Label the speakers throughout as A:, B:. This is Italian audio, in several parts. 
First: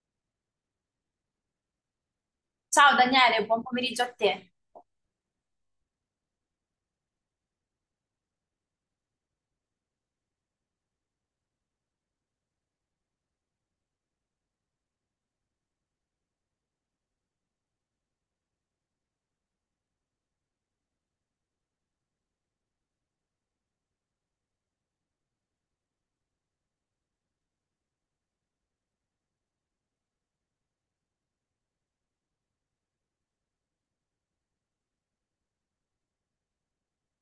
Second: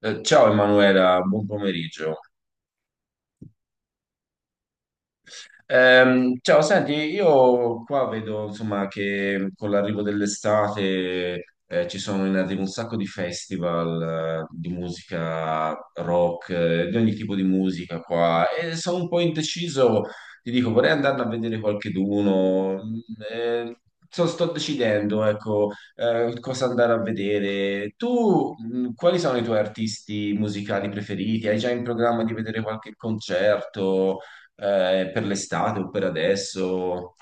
A: Ciao Emanuela, buon pomeriggio.
B: Ciao Daniele, buon pomeriggio a te.
A: Ciao, senti, io qua vedo insomma che con l'arrivo dell'estate ci sono in arrivo un sacco di festival di musica rock, di ogni tipo di musica qua e sono un po' indeciso, ti dico, vorrei andarne a vedere qualcheduno. Eh, sto decidendo, ecco, cosa andare a vedere. Tu, quali sono i tuoi artisti musicali preferiti? Hai già in programma di vedere qualche concerto? Per l'estate o per adesso?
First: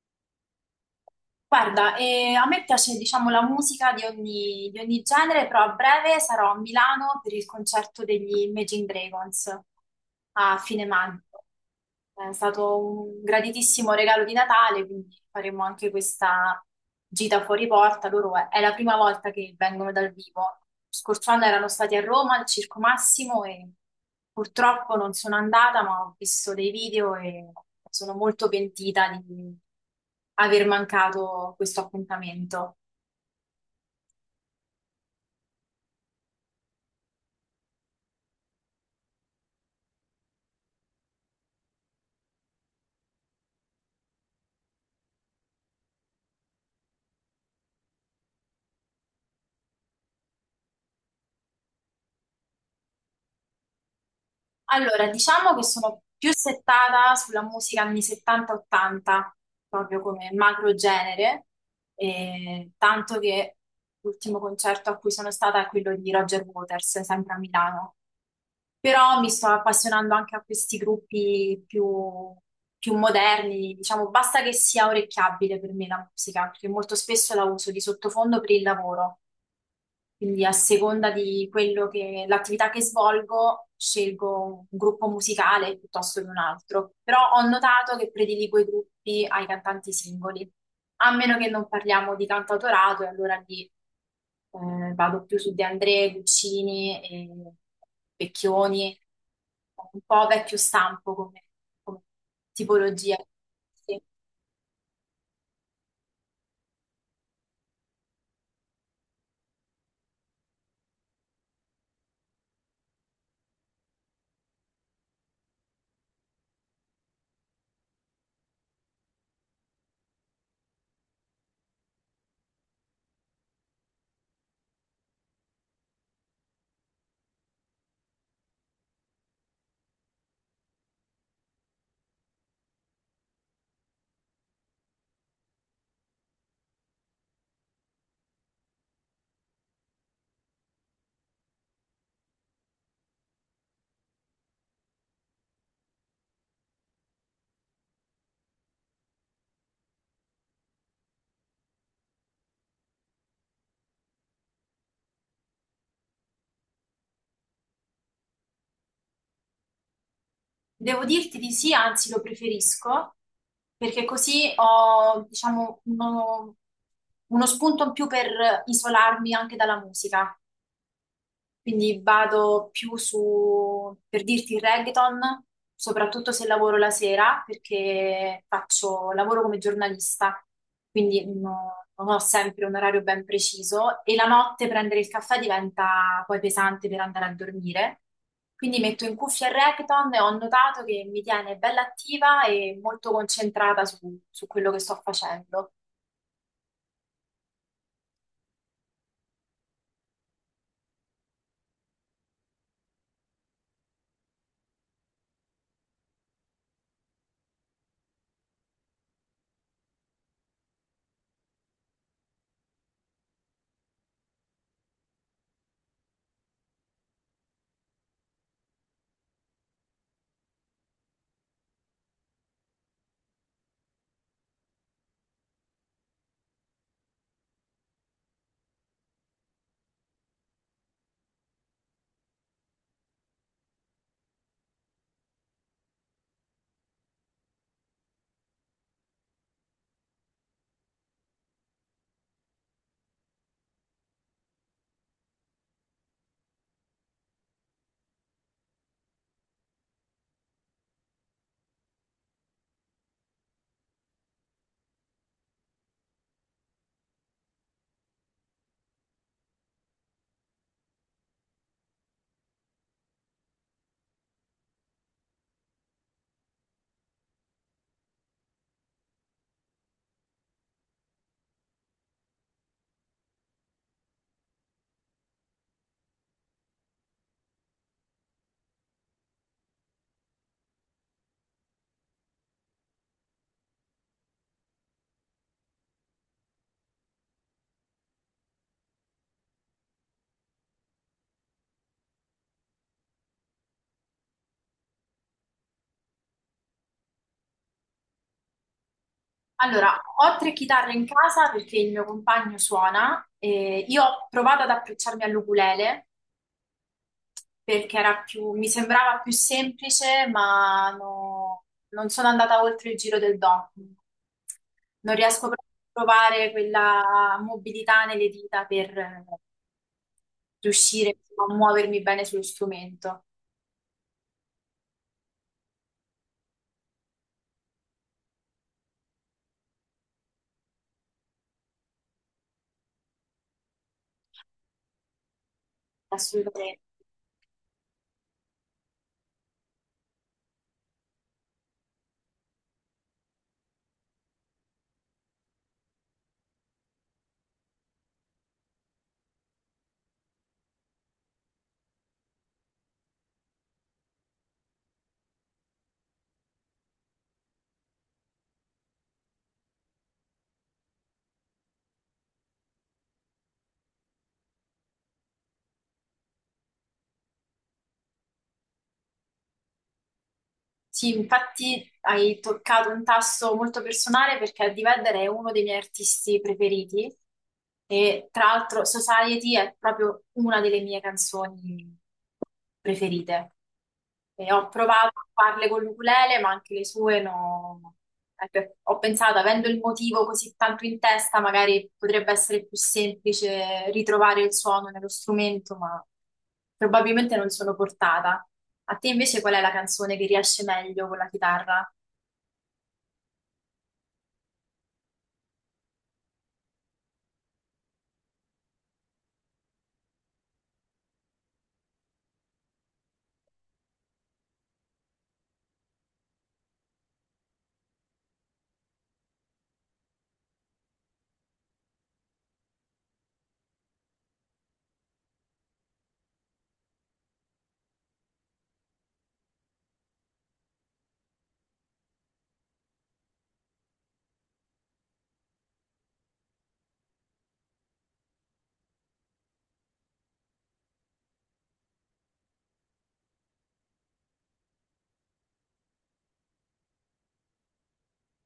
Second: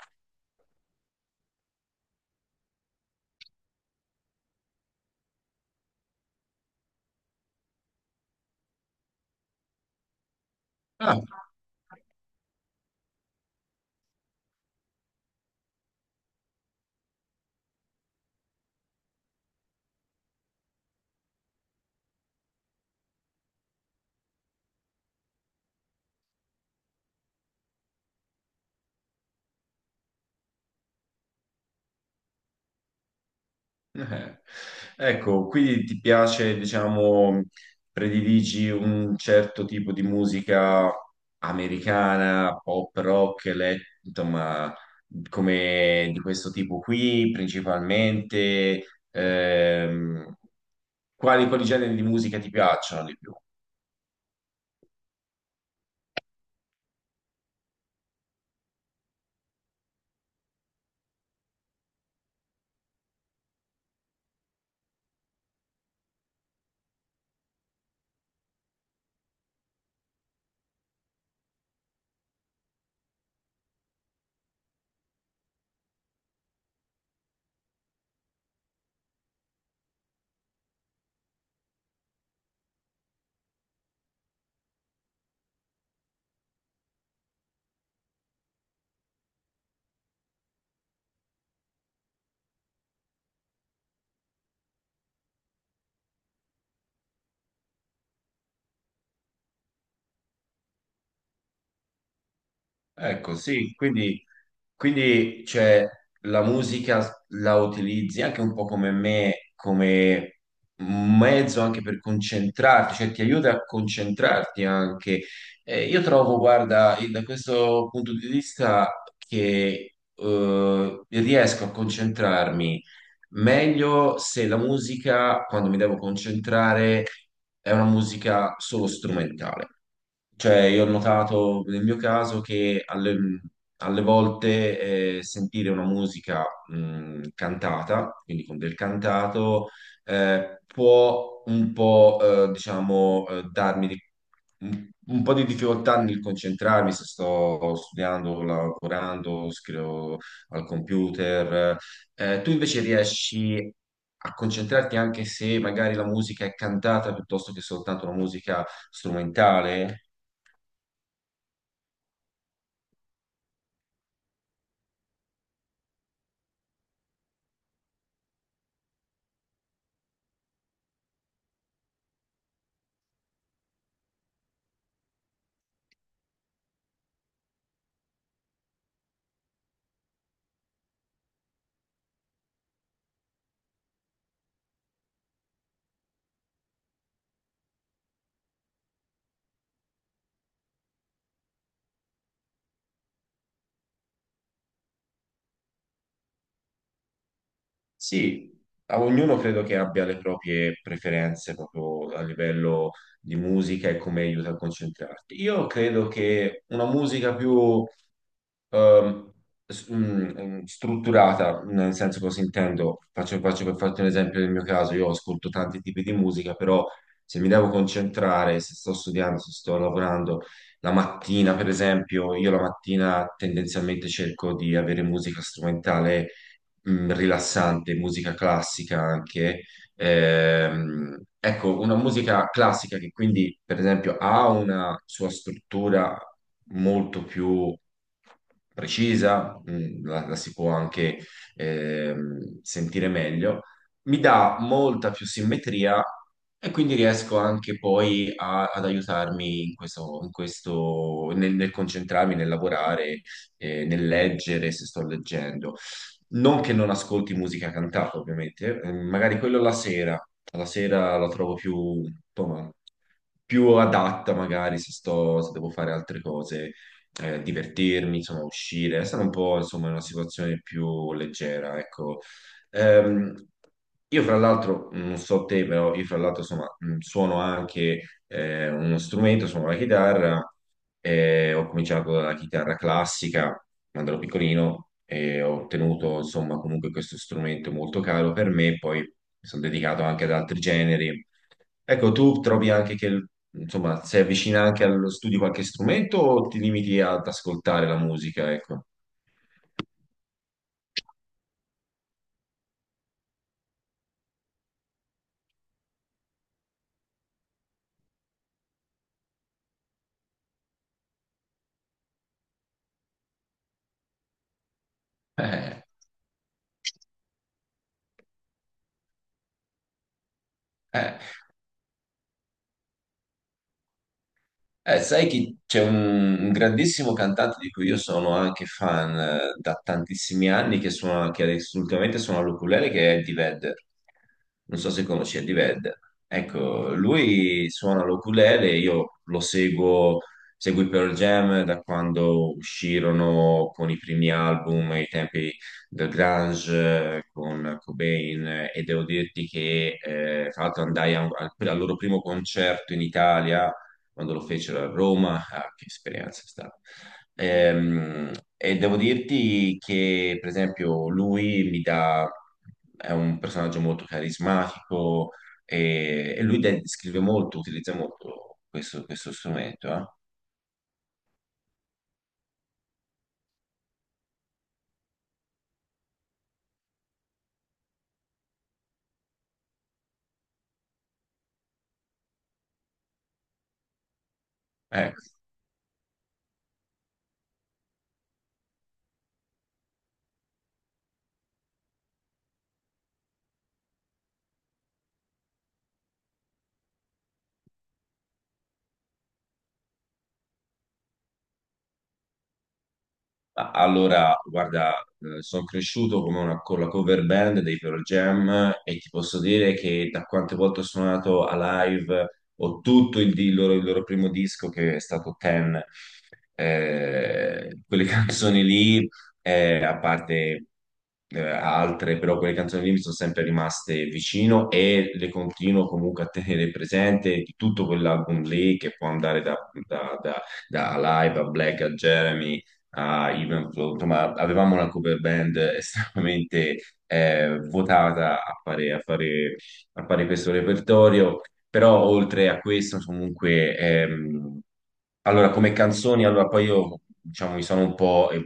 B: Guarda, a me piace, diciamo, la musica di di ogni genere, però a breve sarò a Milano per il concerto degli Imagine Dragons a fine maggio.
A: Ah,
B: È stato un graditissimo regalo di Natale, quindi faremo anche questa gita fuori porta. Loro è la prima volta che vengono dal vivo. Lo scorso anno erano stati a Roma al Circo Massimo e purtroppo non sono andata, ma ho visto dei video e sono molto pentita di aver mancato questo appuntamento.
A: eh. Ecco, quindi ti piace, diciamo, prediligi un certo tipo di musica americana, pop, rock, insomma, come di questo tipo qui, principalmente. Ehm, quali generi di musica ti piacciono di più?
B: Allora, diciamo che sono più settata sulla musica anni 70-80, proprio come macro genere, e tanto che l'ultimo concerto a cui sono stata è quello di Roger Waters, sempre a Milano. Però mi sto appassionando anche a questi più moderni, diciamo, basta che sia orecchiabile per me la musica, perché molto spesso la uso di sottofondo per il lavoro. Quindi a seconda di quello che l'attività che svolgo, scelgo un gruppo musicale piuttosto che un altro. Però ho notato che prediligo i gruppi ai cantanti singoli, a meno che non parliamo di cantautorato, e allora lì, vado più su De André, Guccini e Vecchioni, un po' vecchio stampo come tipologia.
A: Ecco, sì,
B: Sì.
A: quindi cioè, la musica la utilizzi anche un po' come me, come un mezzo anche per concentrarti, cioè ti aiuta a concentrarti anche. Io trovo, guarda, da questo punto di vista che riesco a concentrarmi meglio se la musica, quando mi devo concentrare, è una musica solo strumentale. Cioè, io ho notato nel mio caso che alle volte sentire una musica cantata, quindi con del cantato, può un po', diciamo, darmi un po' di difficoltà nel concentrarmi se sto studiando, lavorando, scrivo al computer. Tu invece riesci a concentrarti anche se magari la musica è cantata piuttosto che soltanto una musica strumentale?
B: Devo dirti di sì, anzi lo preferisco, perché così ho, diciamo, uno spunto in più per isolarmi anche dalla musica. Quindi vado più su, per dirti, il reggaeton, soprattutto se lavoro la sera, perché lavoro come giornalista, quindi non ho sempre un orario ben preciso e la notte prendere il caffè diventa poi pesante per andare a dormire. Quindi metto in cuffia il reggaeton e ho notato che mi tiene bella attiva e molto concentrata su quello che sto facendo.
A: Sì, a ognuno credo che abbia le proprie preferenze proprio a livello di musica e come aiuta a concentrarti. Io credo che una musica più ehm, strutturata, nel senso cosa intendo, faccio per farti un esempio del mio caso, io ascolto tanti tipi di musica, però se mi devo concentrare, se sto studiando, se sto lavorando, la mattina per esempio, io la mattina tendenzialmente cerco di avere musica strumentale, rilassante, musica classica anche. Ecco, una musica classica che quindi, per esempio, ha una sua struttura molto più precisa, la si può anche sentire meglio, mi dà molta più simmetria e quindi riesco anche poi ad aiutarmi in questo, nel concentrarmi, nel lavorare, nel leggere se sto leggendo. Non che non ascolti musica cantata, ovviamente, magari quello la sera, la sera la trovo più, insomma, più adatta magari se sto, se devo fare altre cose, divertirmi, insomma, uscire, stare un po', insomma, in una situazione più leggera, ecco. Ehm, io fra l'altro, non so te, però io fra l'altro, insomma, suono anche uno strumento, suono la chitarra, ho cominciato dalla chitarra classica, quando ero piccolino e ho ottenuto insomma comunque questo strumento molto caro per me, poi mi sono dedicato anche ad altri generi. Ecco, tu trovi anche che insomma sei avvicina anche allo studio qualche strumento o ti limiti ad ascoltare la musica, ecco?
B: Allora, ho tre chitarre in casa perché il mio compagno suona. E io ho provato ad approcciarmi all'ukulele perché mi sembrava più semplice, ma non sono andata oltre il giro del do. Non riesco proprio
A: Eh,
B: a trovare quella mobilità nelle dita per riuscire
A: eh,
B: insomma, a muovermi bene sullo strumento.
A: sai che c'è un grandissimo cantante di cui io sono anche fan da tantissimi anni, che adesso ultimamente suona l'ukulele, che è Eddie Vedder. Non so se conosci Eddie Vedder.
B: Assolutamente.
A: Ecco, lui suona l'ukulele, io lo seguo, seguo i Pearl Jam da quando uscirono con i primi album, ai tempi del grunge, con Cobain, e devo dirti che tra l'altro andai a un- al al loro primo concerto in Italia quando lo fecero a Roma, ah, che esperienza è stata. Ehm, e devo dirti che, per esempio, lui mi dà, è un personaggio molto carismatico e lui scrive molto, utilizza molto questo strumento.
B: Sì, infatti hai toccato un tasto molto personale perché Eddie Vedder è uno dei miei artisti preferiti e tra l'altro Society è proprio una delle mie canzoni preferite. E ho provato
A: Ecco.
B: a farle con l'ukulele, ma anche le sue no. Ecco, ho pensato, avendo il motivo così tanto in testa, magari potrebbe essere più semplice ritrovare il suono nello strumento, ma probabilmente non sono portata. A te invece qual è la canzone che riesce meglio con la chitarra?
A: Ah, allora, guarda, sono cresciuto con la cover band dei Pearl Jam e ti posso dire che da quante volte ho suonato a live ho tutto il loro primo disco che è stato Ten. Quelle canzoni lì, a parte altre, però quelle canzoni lì mi sono sempre rimaste vicino e le continuo comunque a tenere presente di tutto quell'album lì che può andare da, da, da- da Alive a Black a Jeremy a Evenflow, insomma, avevamo una cover band estremamente votata a fare questo repertorio, però oltre a questo, comunque, allora, come canzoni, allora poi io, diciamo, mi sono un po',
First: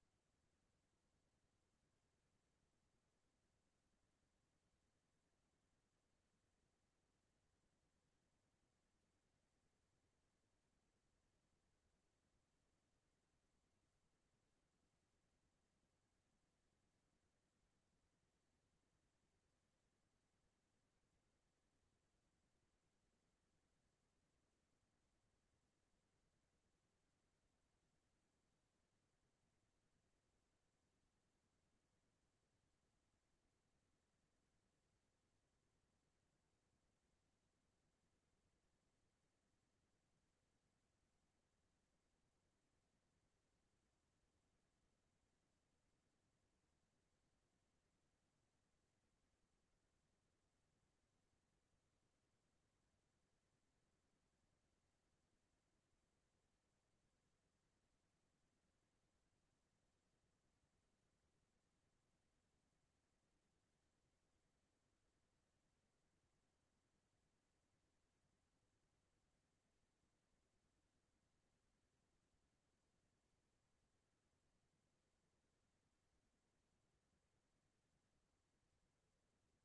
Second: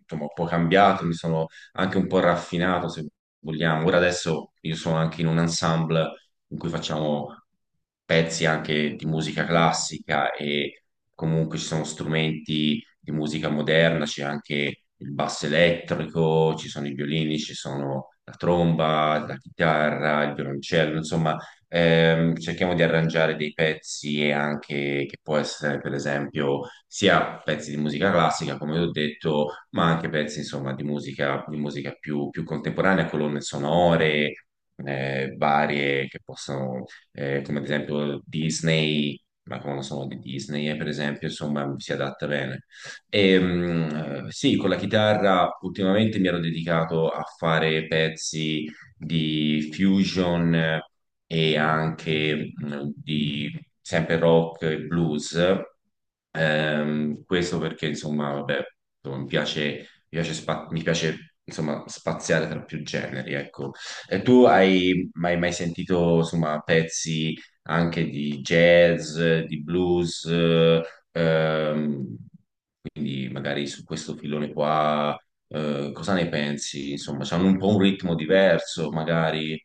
A: insomma, un po' cambiato, mi sono anche un po' raffinato, se vogliamo. Ora adesso io sono anche in un ensemble in cui facciamo pezzi anche di musica classica e comunque ci sono strumenti di musica moderna, c'è anche il basso elettrico, ci sono i violini, ci sono la tromba, la chitarra, il violoncello, insomma, cerchiamo di arrangiare dei pezzi e anche che può essere, per esempio, sia pezzi di musica classica, come ho detto, ma anche pezzi, insomma, di musica più, più contemporanea, colonne sonore. Varie che possono, come ad esempio Disney, ma come sono di Disney, per esempio, insomma, si adatta bene. E, sì, con la chitarra ultimamente mi ero dedicato a fare pezzi di fusion e anche di sempre rock e blues. Questo perché, insomma, vabbè, insomma, mi piace, insomma, spaziare tra più generi, ecco. E tu hai mai sentito, insomma, pezzi anche di jazz, di blues? Ehm, quindi magari su questo filone qua, cosa ne pensi? Insomma, c'hanno un po' un ritmo diverso, magari.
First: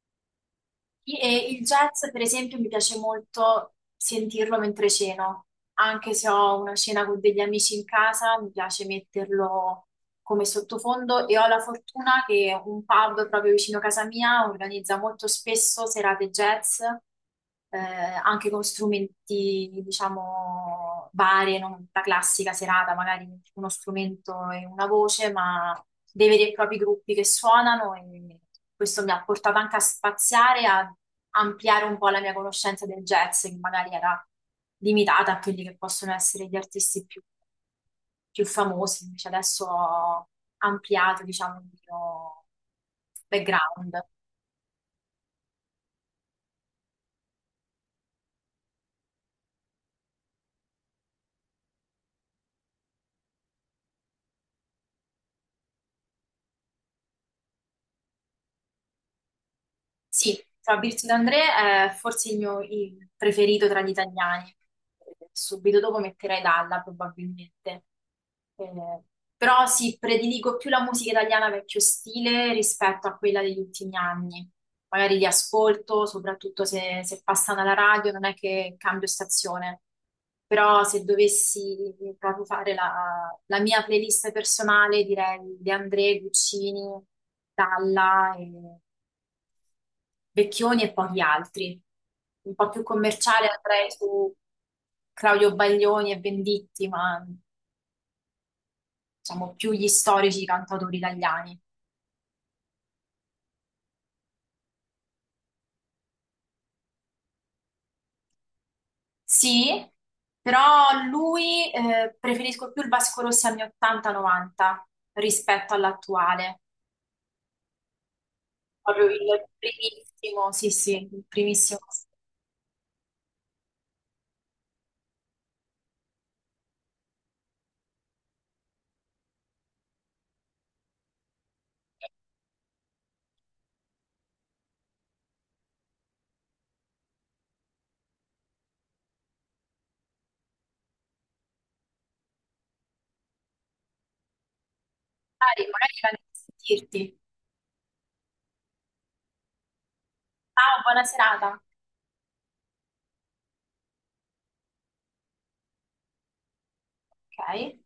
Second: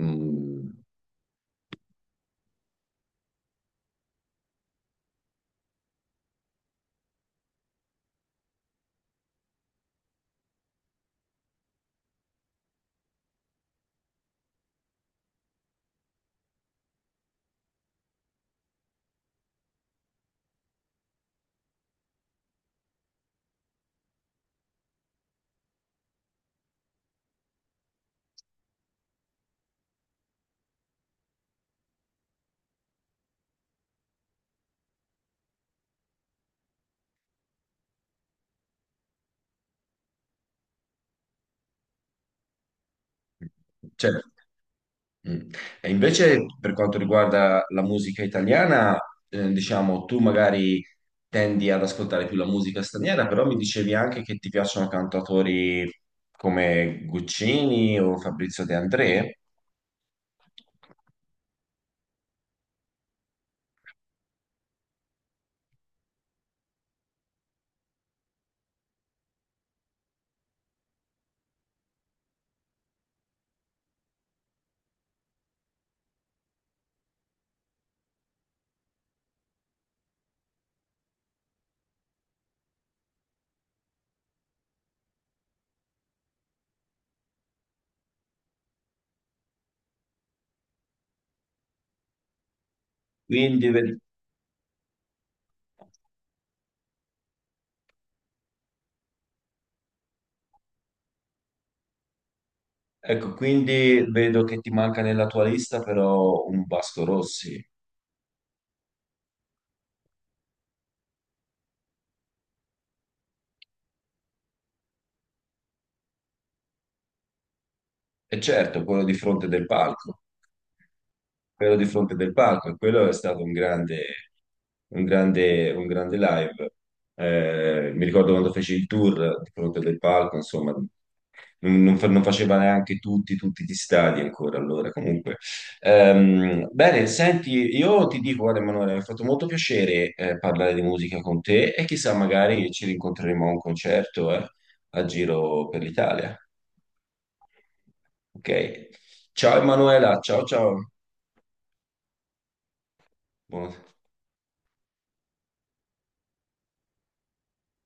A: Mm,
B: E il jazz, per esempio, mi piace molto sentirlo mentre ceno. Anche se ho una cena con degli amici in casa, mi piace metterlo come sottofondo e ho la fortuna che un pub proprio vicino a casa mia organizza molto spesso serate jazz, anche con strumenti, diciamo, varie, non la classica serata, magari uno strumento e una voce, ma dei veri e propri gruppi che suonano e questo mi ha portato anche a spaziare, a ampliare un po' la mia conoscenza del jazz, che magari era limitata a quelli che possono essere gli artisti più famosi, invece adesso ho ampliato, diciamo, il mio background.
A: certo. Mm. E invece per quanto riguarda la musica italiana, diciamo, tu magari tendi ad ascoltare più la musica straniera, però mi dicevi anche che ti piacciono cantatori come Guccini o Fabrizio De André.
B: Sì, Fabrizio D'André è forse il preferito tra gli italiani. Subito dopo metterei Dalla, probabilmente. Eh, Però sì, prediligo più la musica italiana vecchio stile rispetto a quella degli ultimi anni. Magari li ascolto, soprattutto se passano alla radio, non è che cambio stazione. Però se dovessi proprio fare la mia playlist personale, direi De André, Guccini, Dalla Vecchioni e pochi altri. Un po' più commerciale
A: quindi,
B: andrei
A: ve-
B: su Claudio Baglioni e Venditti, ma diciamo più gli storici cantautori italiani.
A: ecco, quindi vedo che ti manca nella tua lista però un Vasco Rossi.
B: Sì, però lui, preferisco più il Vasco Rossi anni 80-90 rispetto all'attuale.
A: E certo, quello
B: Proprio
A: di
B: il
A: fronte del palco,
B: primissimo, sì, sì, il
A: quello
B: primissimo.
A: di fronte del palco, e quello è stato un grande live. Mi ricordo quando feci il tour di fronte del palco, insomma, non faceva neanche tutti gli stadi ancora allora. Comunque, bene, senti, io ti dico, guarda, Emanuele, mi ha fatto molto piacere parlare di musica con te e chissà, magari ci rincontreremo a un concerto a
B: Dai,
A: giro per
B: magari la
A: l'Italia.
B: sentirti.
A: Ok. Ciao Emanuela, ciao ciao.
B: Ciao, buona serata.
A: Buona-
B: Ok.